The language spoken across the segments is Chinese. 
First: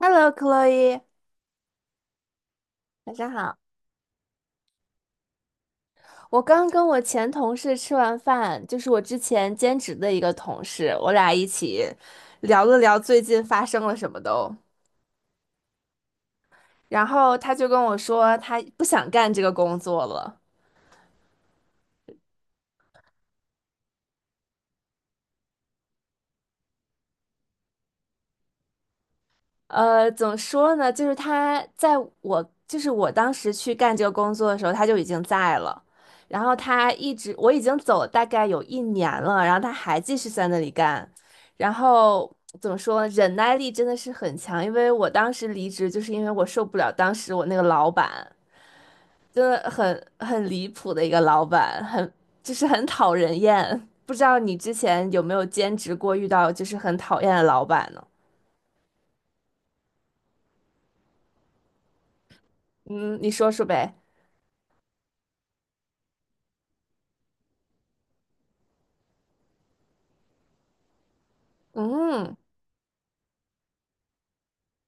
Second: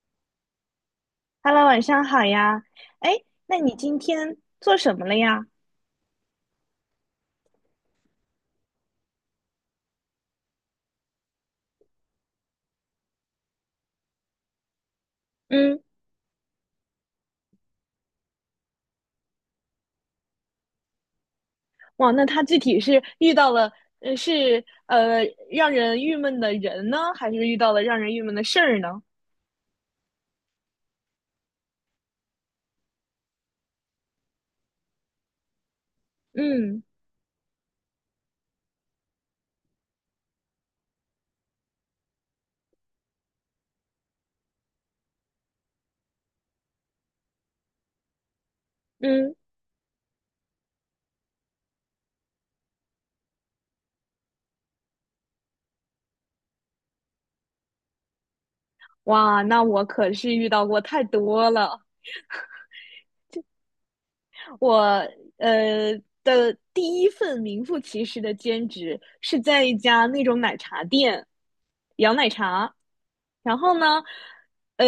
Hello, Chloe，Hello，晚上好呀。哎，晚上那好。你今天做什么了呀？我刚跟我前同事吃完饭，就是我之前兼职的一个同事，我俩一起聊了聊最近发生了什么都。嗯。然后他就跟我说，他不想干这个工作了。哇，那他具体是遇到了，呃，是呃让人郁闷的人呢，还是遇到了让人郁闷的事儿呢？怎么说呢？就是他在我，就是我当时去干这个工作的时候，他就已经在了。然后嗯他一直，我已经走大概有一年了，然后他还继续在那里干。然后怎么说呢？忍耐力真的是很强，因为我当时离职，就是因为我受不了当时我那个老板，嗯。真的很离谱的一个老板，就是很讨人厌。不知道你之前有没有兼职过，遇到就是很讨厌的老板呢？哇，那我可是遇到过太多了。嗯，你说说呗。我呃的第一份名副其实的兼职是在一家那种奶茶店摇奶嗯。茶。然后呢，呃，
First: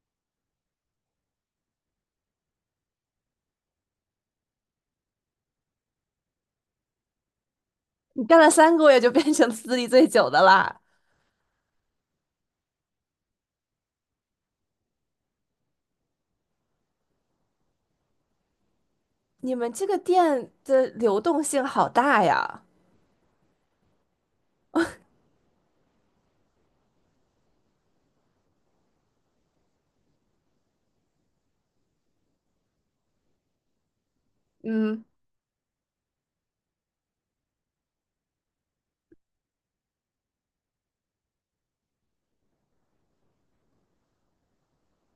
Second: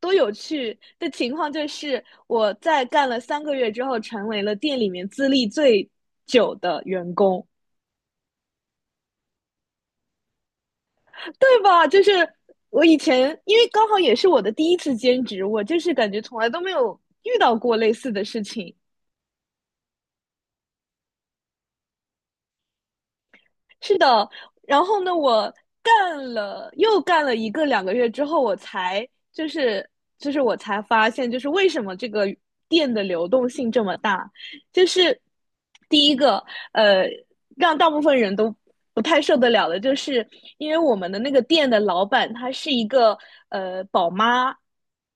多有趣的情况就是我在干了3个月之后，成为了店里面资历最久的员工，你干了3个月就变成资历最久的啦。对吧？就是我以前因为刚好也是我的第一次兼职，我就是感觉从来都没有遇到过类似的事情。你们这个店的流动性好大呀。是的。然后呢，我干了又干了一个两个月之后，我才就是我才发现，就是为什么这个店的流动性这么大。就嗯，是第一个呃，让大部分人都不太受得了的，就是因为我们的那个店的老板她是一个宝妈。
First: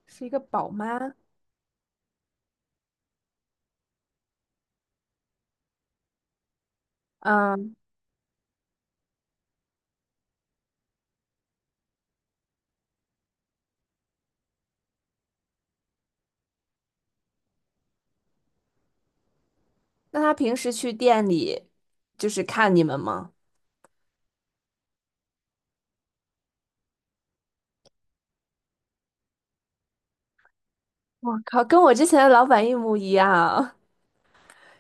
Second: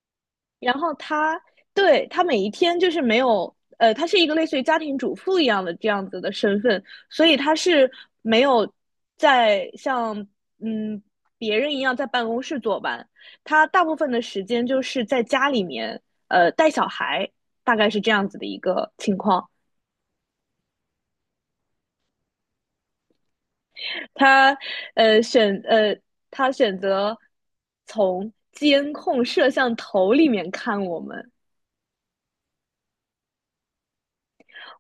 是一个宝然后妈。他，对，他每一天就是没有，他是一个类似于家庭主妇一样的这样子的身份，所以他嗯，是没有在像嗯别人一样在办公室坐班，他大部分的时间就是在家里面，带小孩，大概是这样子的一个情况。那她平时去店里就是看你们吗？他呃选呃他选择从监控摄像头里面看我们。我靠，跟我之前的老板一模一样。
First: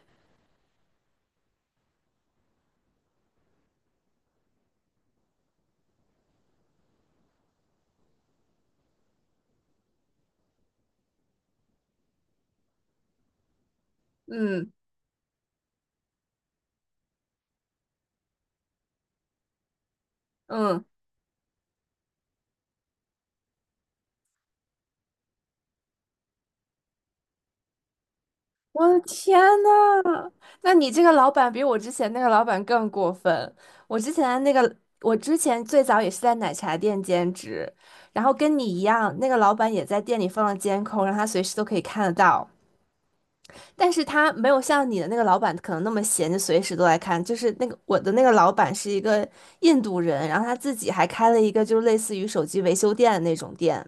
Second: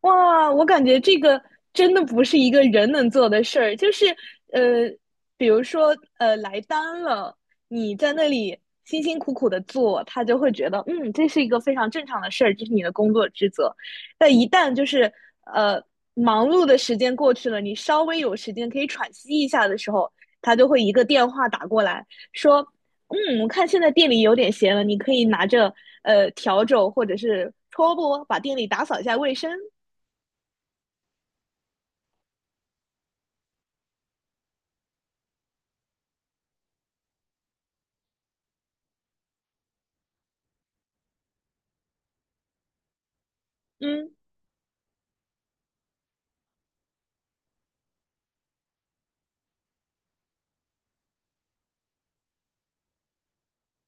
哇，我感觉这个真的不是一个人能做的事儿，就是呃，比如说来单了，你在那里辛辛苦苦的做，他就会觉得嗯，这是一个非常正常的事儿，这是你的工作职责。但一嗯旦就是呃忙碌的时间过去了，你稍微有时间可以喘息一下的时候，他就会嗯，一个电话打过来说，嗯，我看现在店里有点闲了，你可以拿着笤帚或者是拖布把店里打我扫的一下卫天生。呐，那你这个老板比我之前那个老板更过分。我之前那个，我之前最早也是在奶茶店兼职，然后跟你一样，那个老板也在店里放了监控，让他随时都可以看得到。但是嗯他没有像你的那个老板可能那么闲，就随时都来看。就是那个我的那个老板是一个印度人，然后他自己还开了一个就是类似于手机维修店的那种店。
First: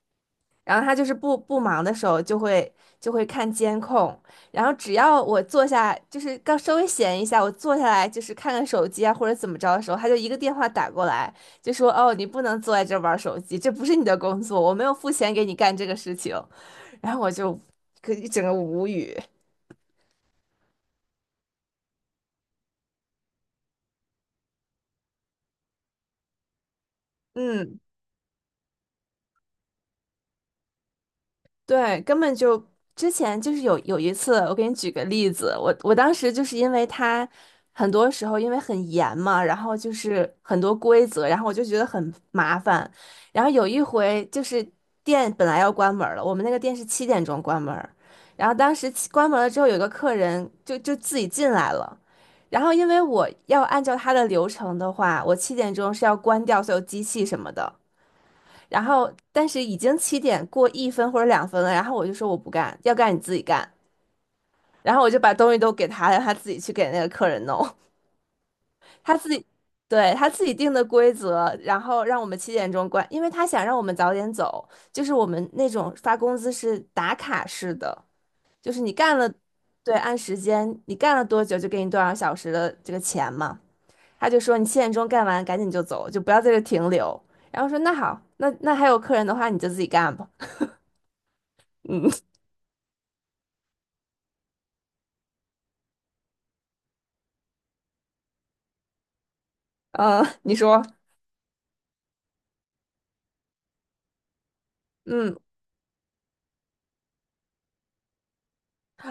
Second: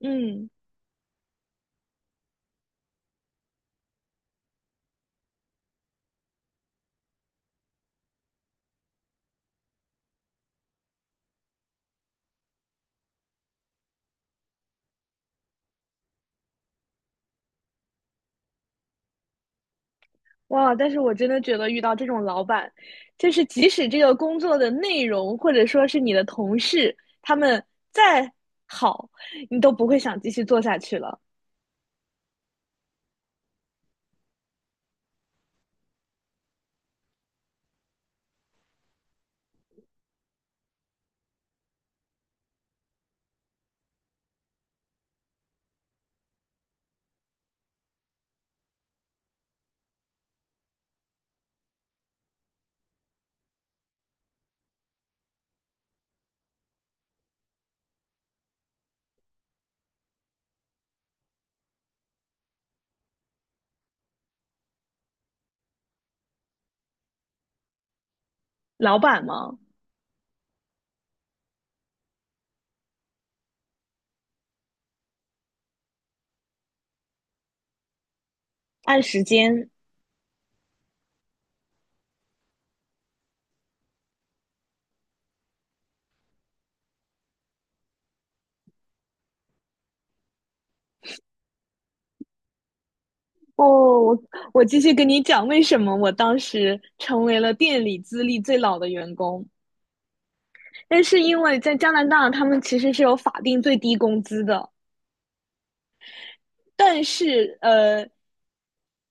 嗯。然后他就是不忙的时候就会看监控，然后只要我坐下，就是刚稍微闲一下，我坐下来就是看看手机啊或者怎么着的时候，他就一个电话打过来，就说哦你不能坐在这儿玩手机，这不是你的工作，我没有付钱给你干这个事情。然后我就可一整个无语，哇！但是我真的觉得遇到这种老板，就是即使这个工作的内容或者说是你的同事，他们嗯。再好，你都不会想继续做下去了。对，根本就之前就是有一次，我给你举个例子，我当时就是因为他很多时候因为很严嘛，然后就是很多规则，然后我就觉得很麻烦。然后有一回就是店本来要关门了，我们那个店是七点钟关门儿，然后当时关门了之后，有个客人就自己进来了，然后因为我要按照他的流程的话，我七点钟是要关掉所有机器什么的。然后但是已经7点过1分或者2分了，然后我就说我不干，要干你自己干。然后我就把东西都给他，让他自己去给那个客人弄，老 他板自己，嘛，对，他自己定的规则，然后让我们七点钟关，因为他想让我们早点走，就是我们那种发工资是打卡式的，就是你按干时了，间。对，按时间，你干了多久就给你多少小时的这个钱嘛。他就说你七点钟干完赶紧就走，就不要在这停留。然后说那好，那还有客人的话你就自己干吧。嗯。哦，我我继续跟你讲为什么我当时成为了店里资历最老的员工。嗯，你说，但是因为在加拿大，他们其实是有法定最低工资的。嗯，但是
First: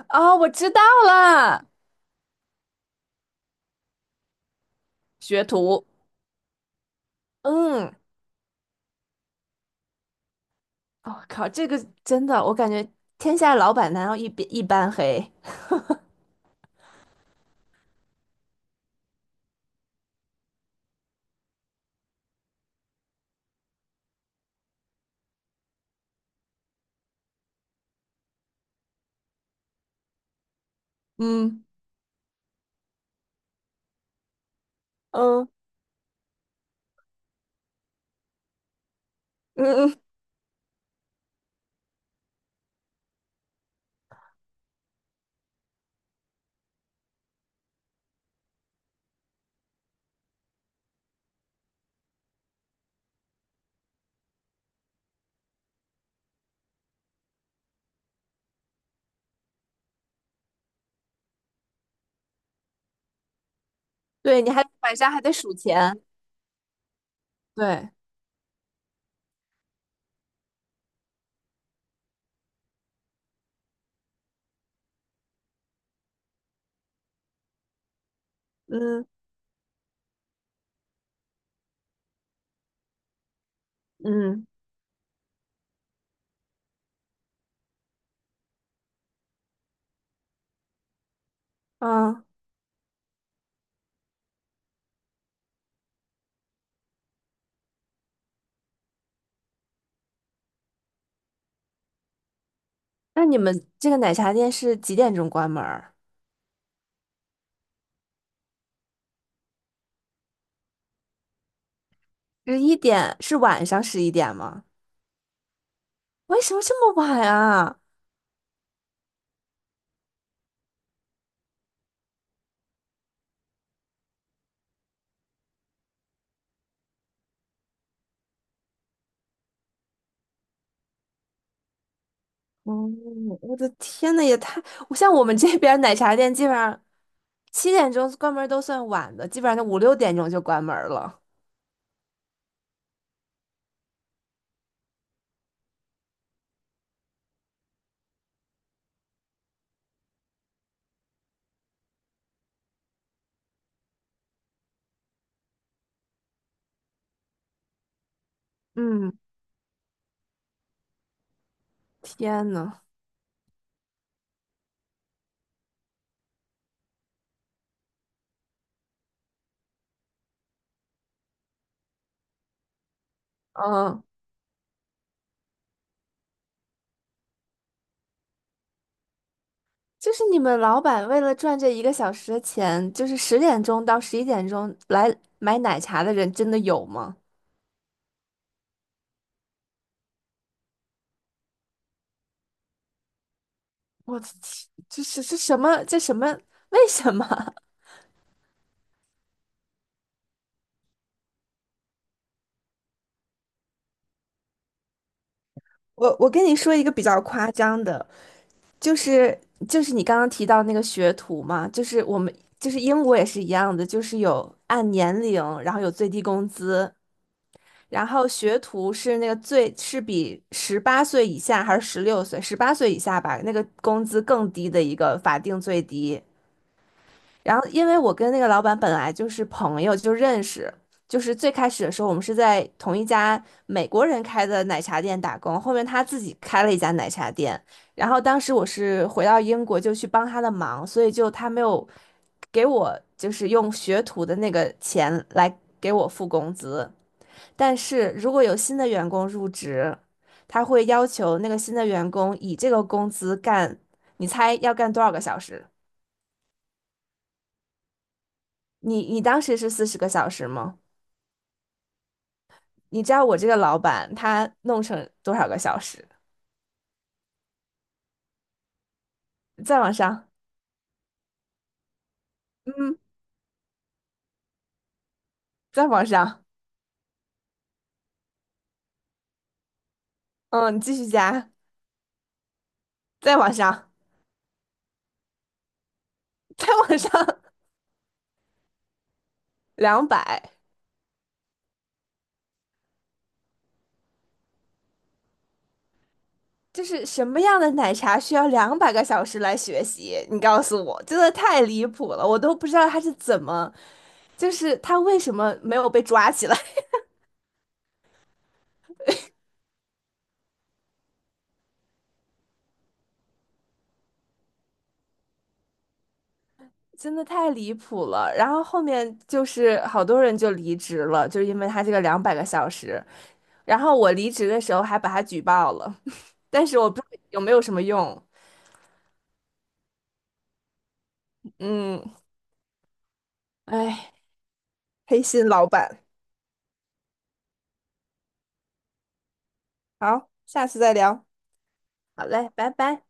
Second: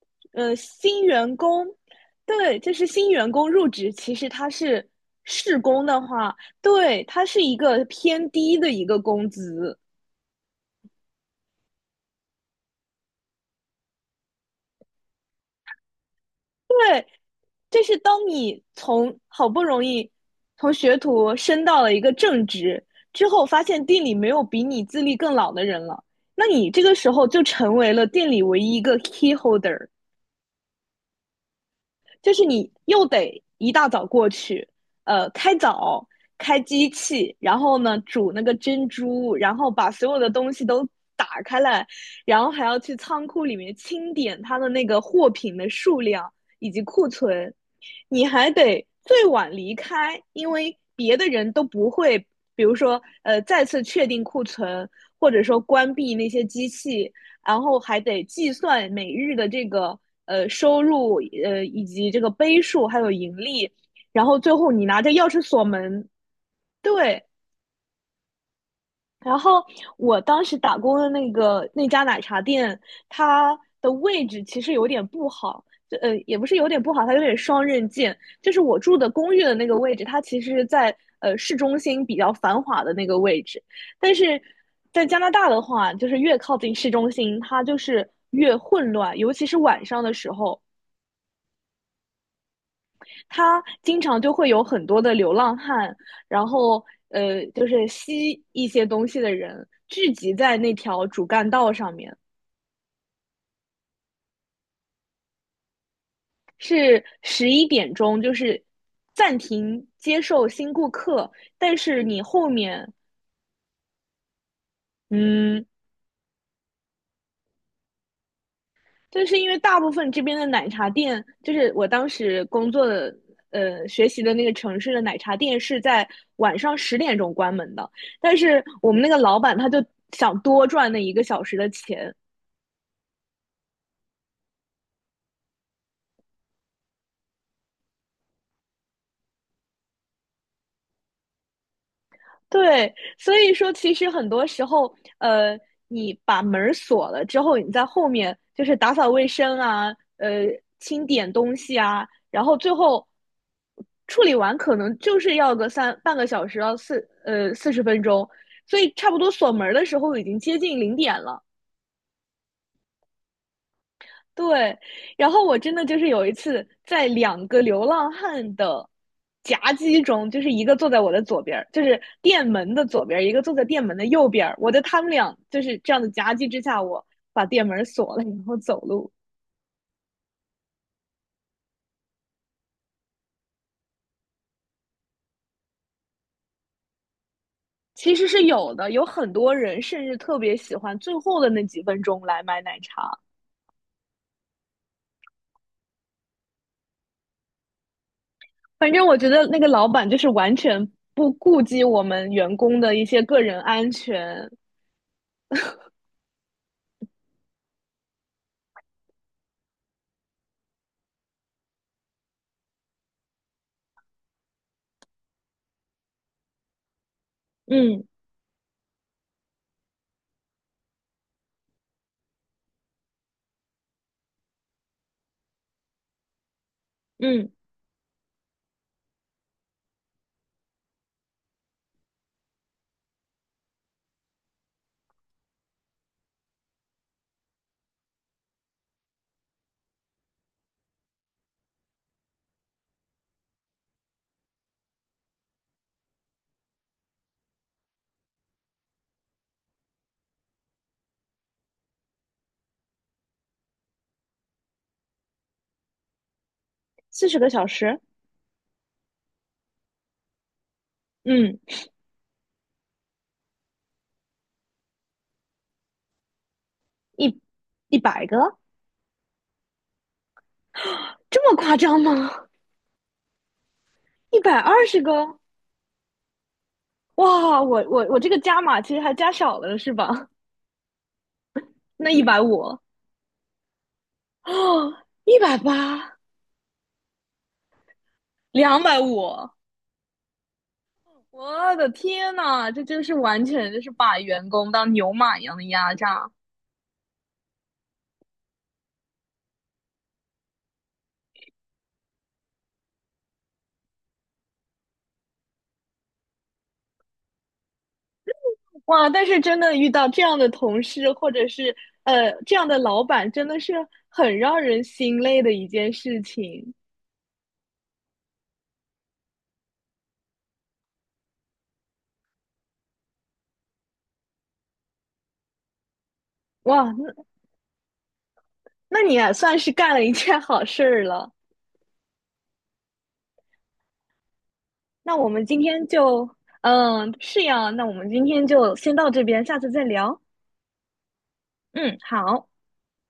啊，我知道新员了，工，对，就是新员工入职，其实它是学试徒，工的话，对，它是一个嗯，偏低的一个工资。我、靠，这个真的，我感觉天下老板难道一般黑？这是当你从好不容易从学徒升到了一个正职之后，发现店里没有比你资历更老的人了，那你这个时候就成为了店里唯一一个 key holder。嗯就是你又得一大早过去，呃，嗯开早开机器，然后呢煮那个珍珠，然嗯后把嗯，所有的东西都打开来，然后还要去仓库里面清点它的那个货品的数量以及库存。你还得最晚离开，因为别的人都不会，比如说再次确定库存，或者说关闭那些机器，然后还得计算每日的这个收入，以及这个杯数还有盈利，然后对，你最还后你晚拿着上还钥得匙数锁钱，门。对，对，然后我当时打工的那个那家奶茶店，它的位置其实有点不好，就也不是有点不好，它有点双刃剑。就是我住嗯的公寓的那个位置，它其实是在市中心比较繁华的那个位置，但是嗯在加拿大的话，就是越靠近市中心，它就是越混乱，尤其是晚上的时候。嗯，它经常就会有很多的流浪汉，然后就是吸一些东西的人聚集在那条主干道上面。那你们这个奶茶店是几点钟关门儿？是11点钟，就是暂停接受新顾客，但是你后十一面，点，是晚上十一点吗？嗯，为什么这么晚啊？就是因为大部分这边的奶茶店，就是我当时工作的。学习的那个城市的奶茶店是在晚上10点钟关门的，但是我们那个老板他就想多赚那1个小时的钱。哦，我的天呐，也太……像我们这边儿奶茶店，基本上七点钟关门儿都算晚的，基本上就5、6点钟就关门儿了。对，所以说其实很多时候，你把门儿锁了之后，你在后面就是打扫卫生啊，呃，清点东西啊，然后最后处理完，可能就是要个三半个小时到40分钟，所以差不嗯，多锁门儿的时候已经接近零点了。天呐，对，然后我真的就是有一次在两个流浪汉的夹击中，就是一个坐在我的左边儿，就是店门的左边儿，一个坐在店门嗯，的右边儿。我在他们俩就是这样的夹击之下，我把店门锁了，然后走路。就是你们老板为了赚这一个小时的钱，就是10点钟到11点钟来买奶茶的人真的有吗？其实是有的，有很多人甚至特别喜欢最后的那几分钟来买奶茶。我的天，这是这什么？这什么？为什么？反正我觉得那个老板就是完全不顾及我们员工的一些个人安全。我跟你说一个比较夸张的，就是就是你刚刚提到那个学徒嘛，就是我们就是英国也是一样的，就是有按年龄，然后有最低工资，嗯然后学徒是那个最是比十八岁以下还是16岁，十八岁以下吧，那个工资更低的一个法定最低。嗯，然后，因为我跟那个老板本来就是朋友，就认识，就是最开始的时候，我们是在同一家美国人开的奶茶店打工，后面他自己开了一家奶茶店，然后当时我是回到英国就去帮他的忙，所以就他没有给我就是用学徒的那个钱来给我付工资，但是如果有新的员工入职，他会要求那个新的员工以这个工资干，你猜要干多少个小时？40个小时，你当时是40个小时吗？嗯。你知道我这个老板他弄成多少个小时？一一百个，再往上，这么夸张吗？嗯，120个？再往上，哇，我这个加码其实还加少了是吧？嗯，你继续加，那150啊，再往上，180，再往上，250，两百，我的天呐，这就是完全就是把员工当牛马一样的压榨。就是什么样的奶茶需要两百个小时来学习？你告诉我，真的太离谱了，我都不知道他是怎么，就是他为什么没有被抓起来，哇！但是真的遇到这样的同事或者是这样的老板，真的是很让人心累的一件事 情。真的太离谱了。然后后面就是好多人就离职了，就是因为他这个两百个小时。然后我离职的时候还把他举报了。但是我哇！不知那道有没有什么用。那你也算是干了一件好事儿了。嗯，哎，那黑我们心今老天板。就，嗯，是呀，那我们今天就先到这边，下次再聊。好，下次再聊。嗯，好好。嘞，拜拜。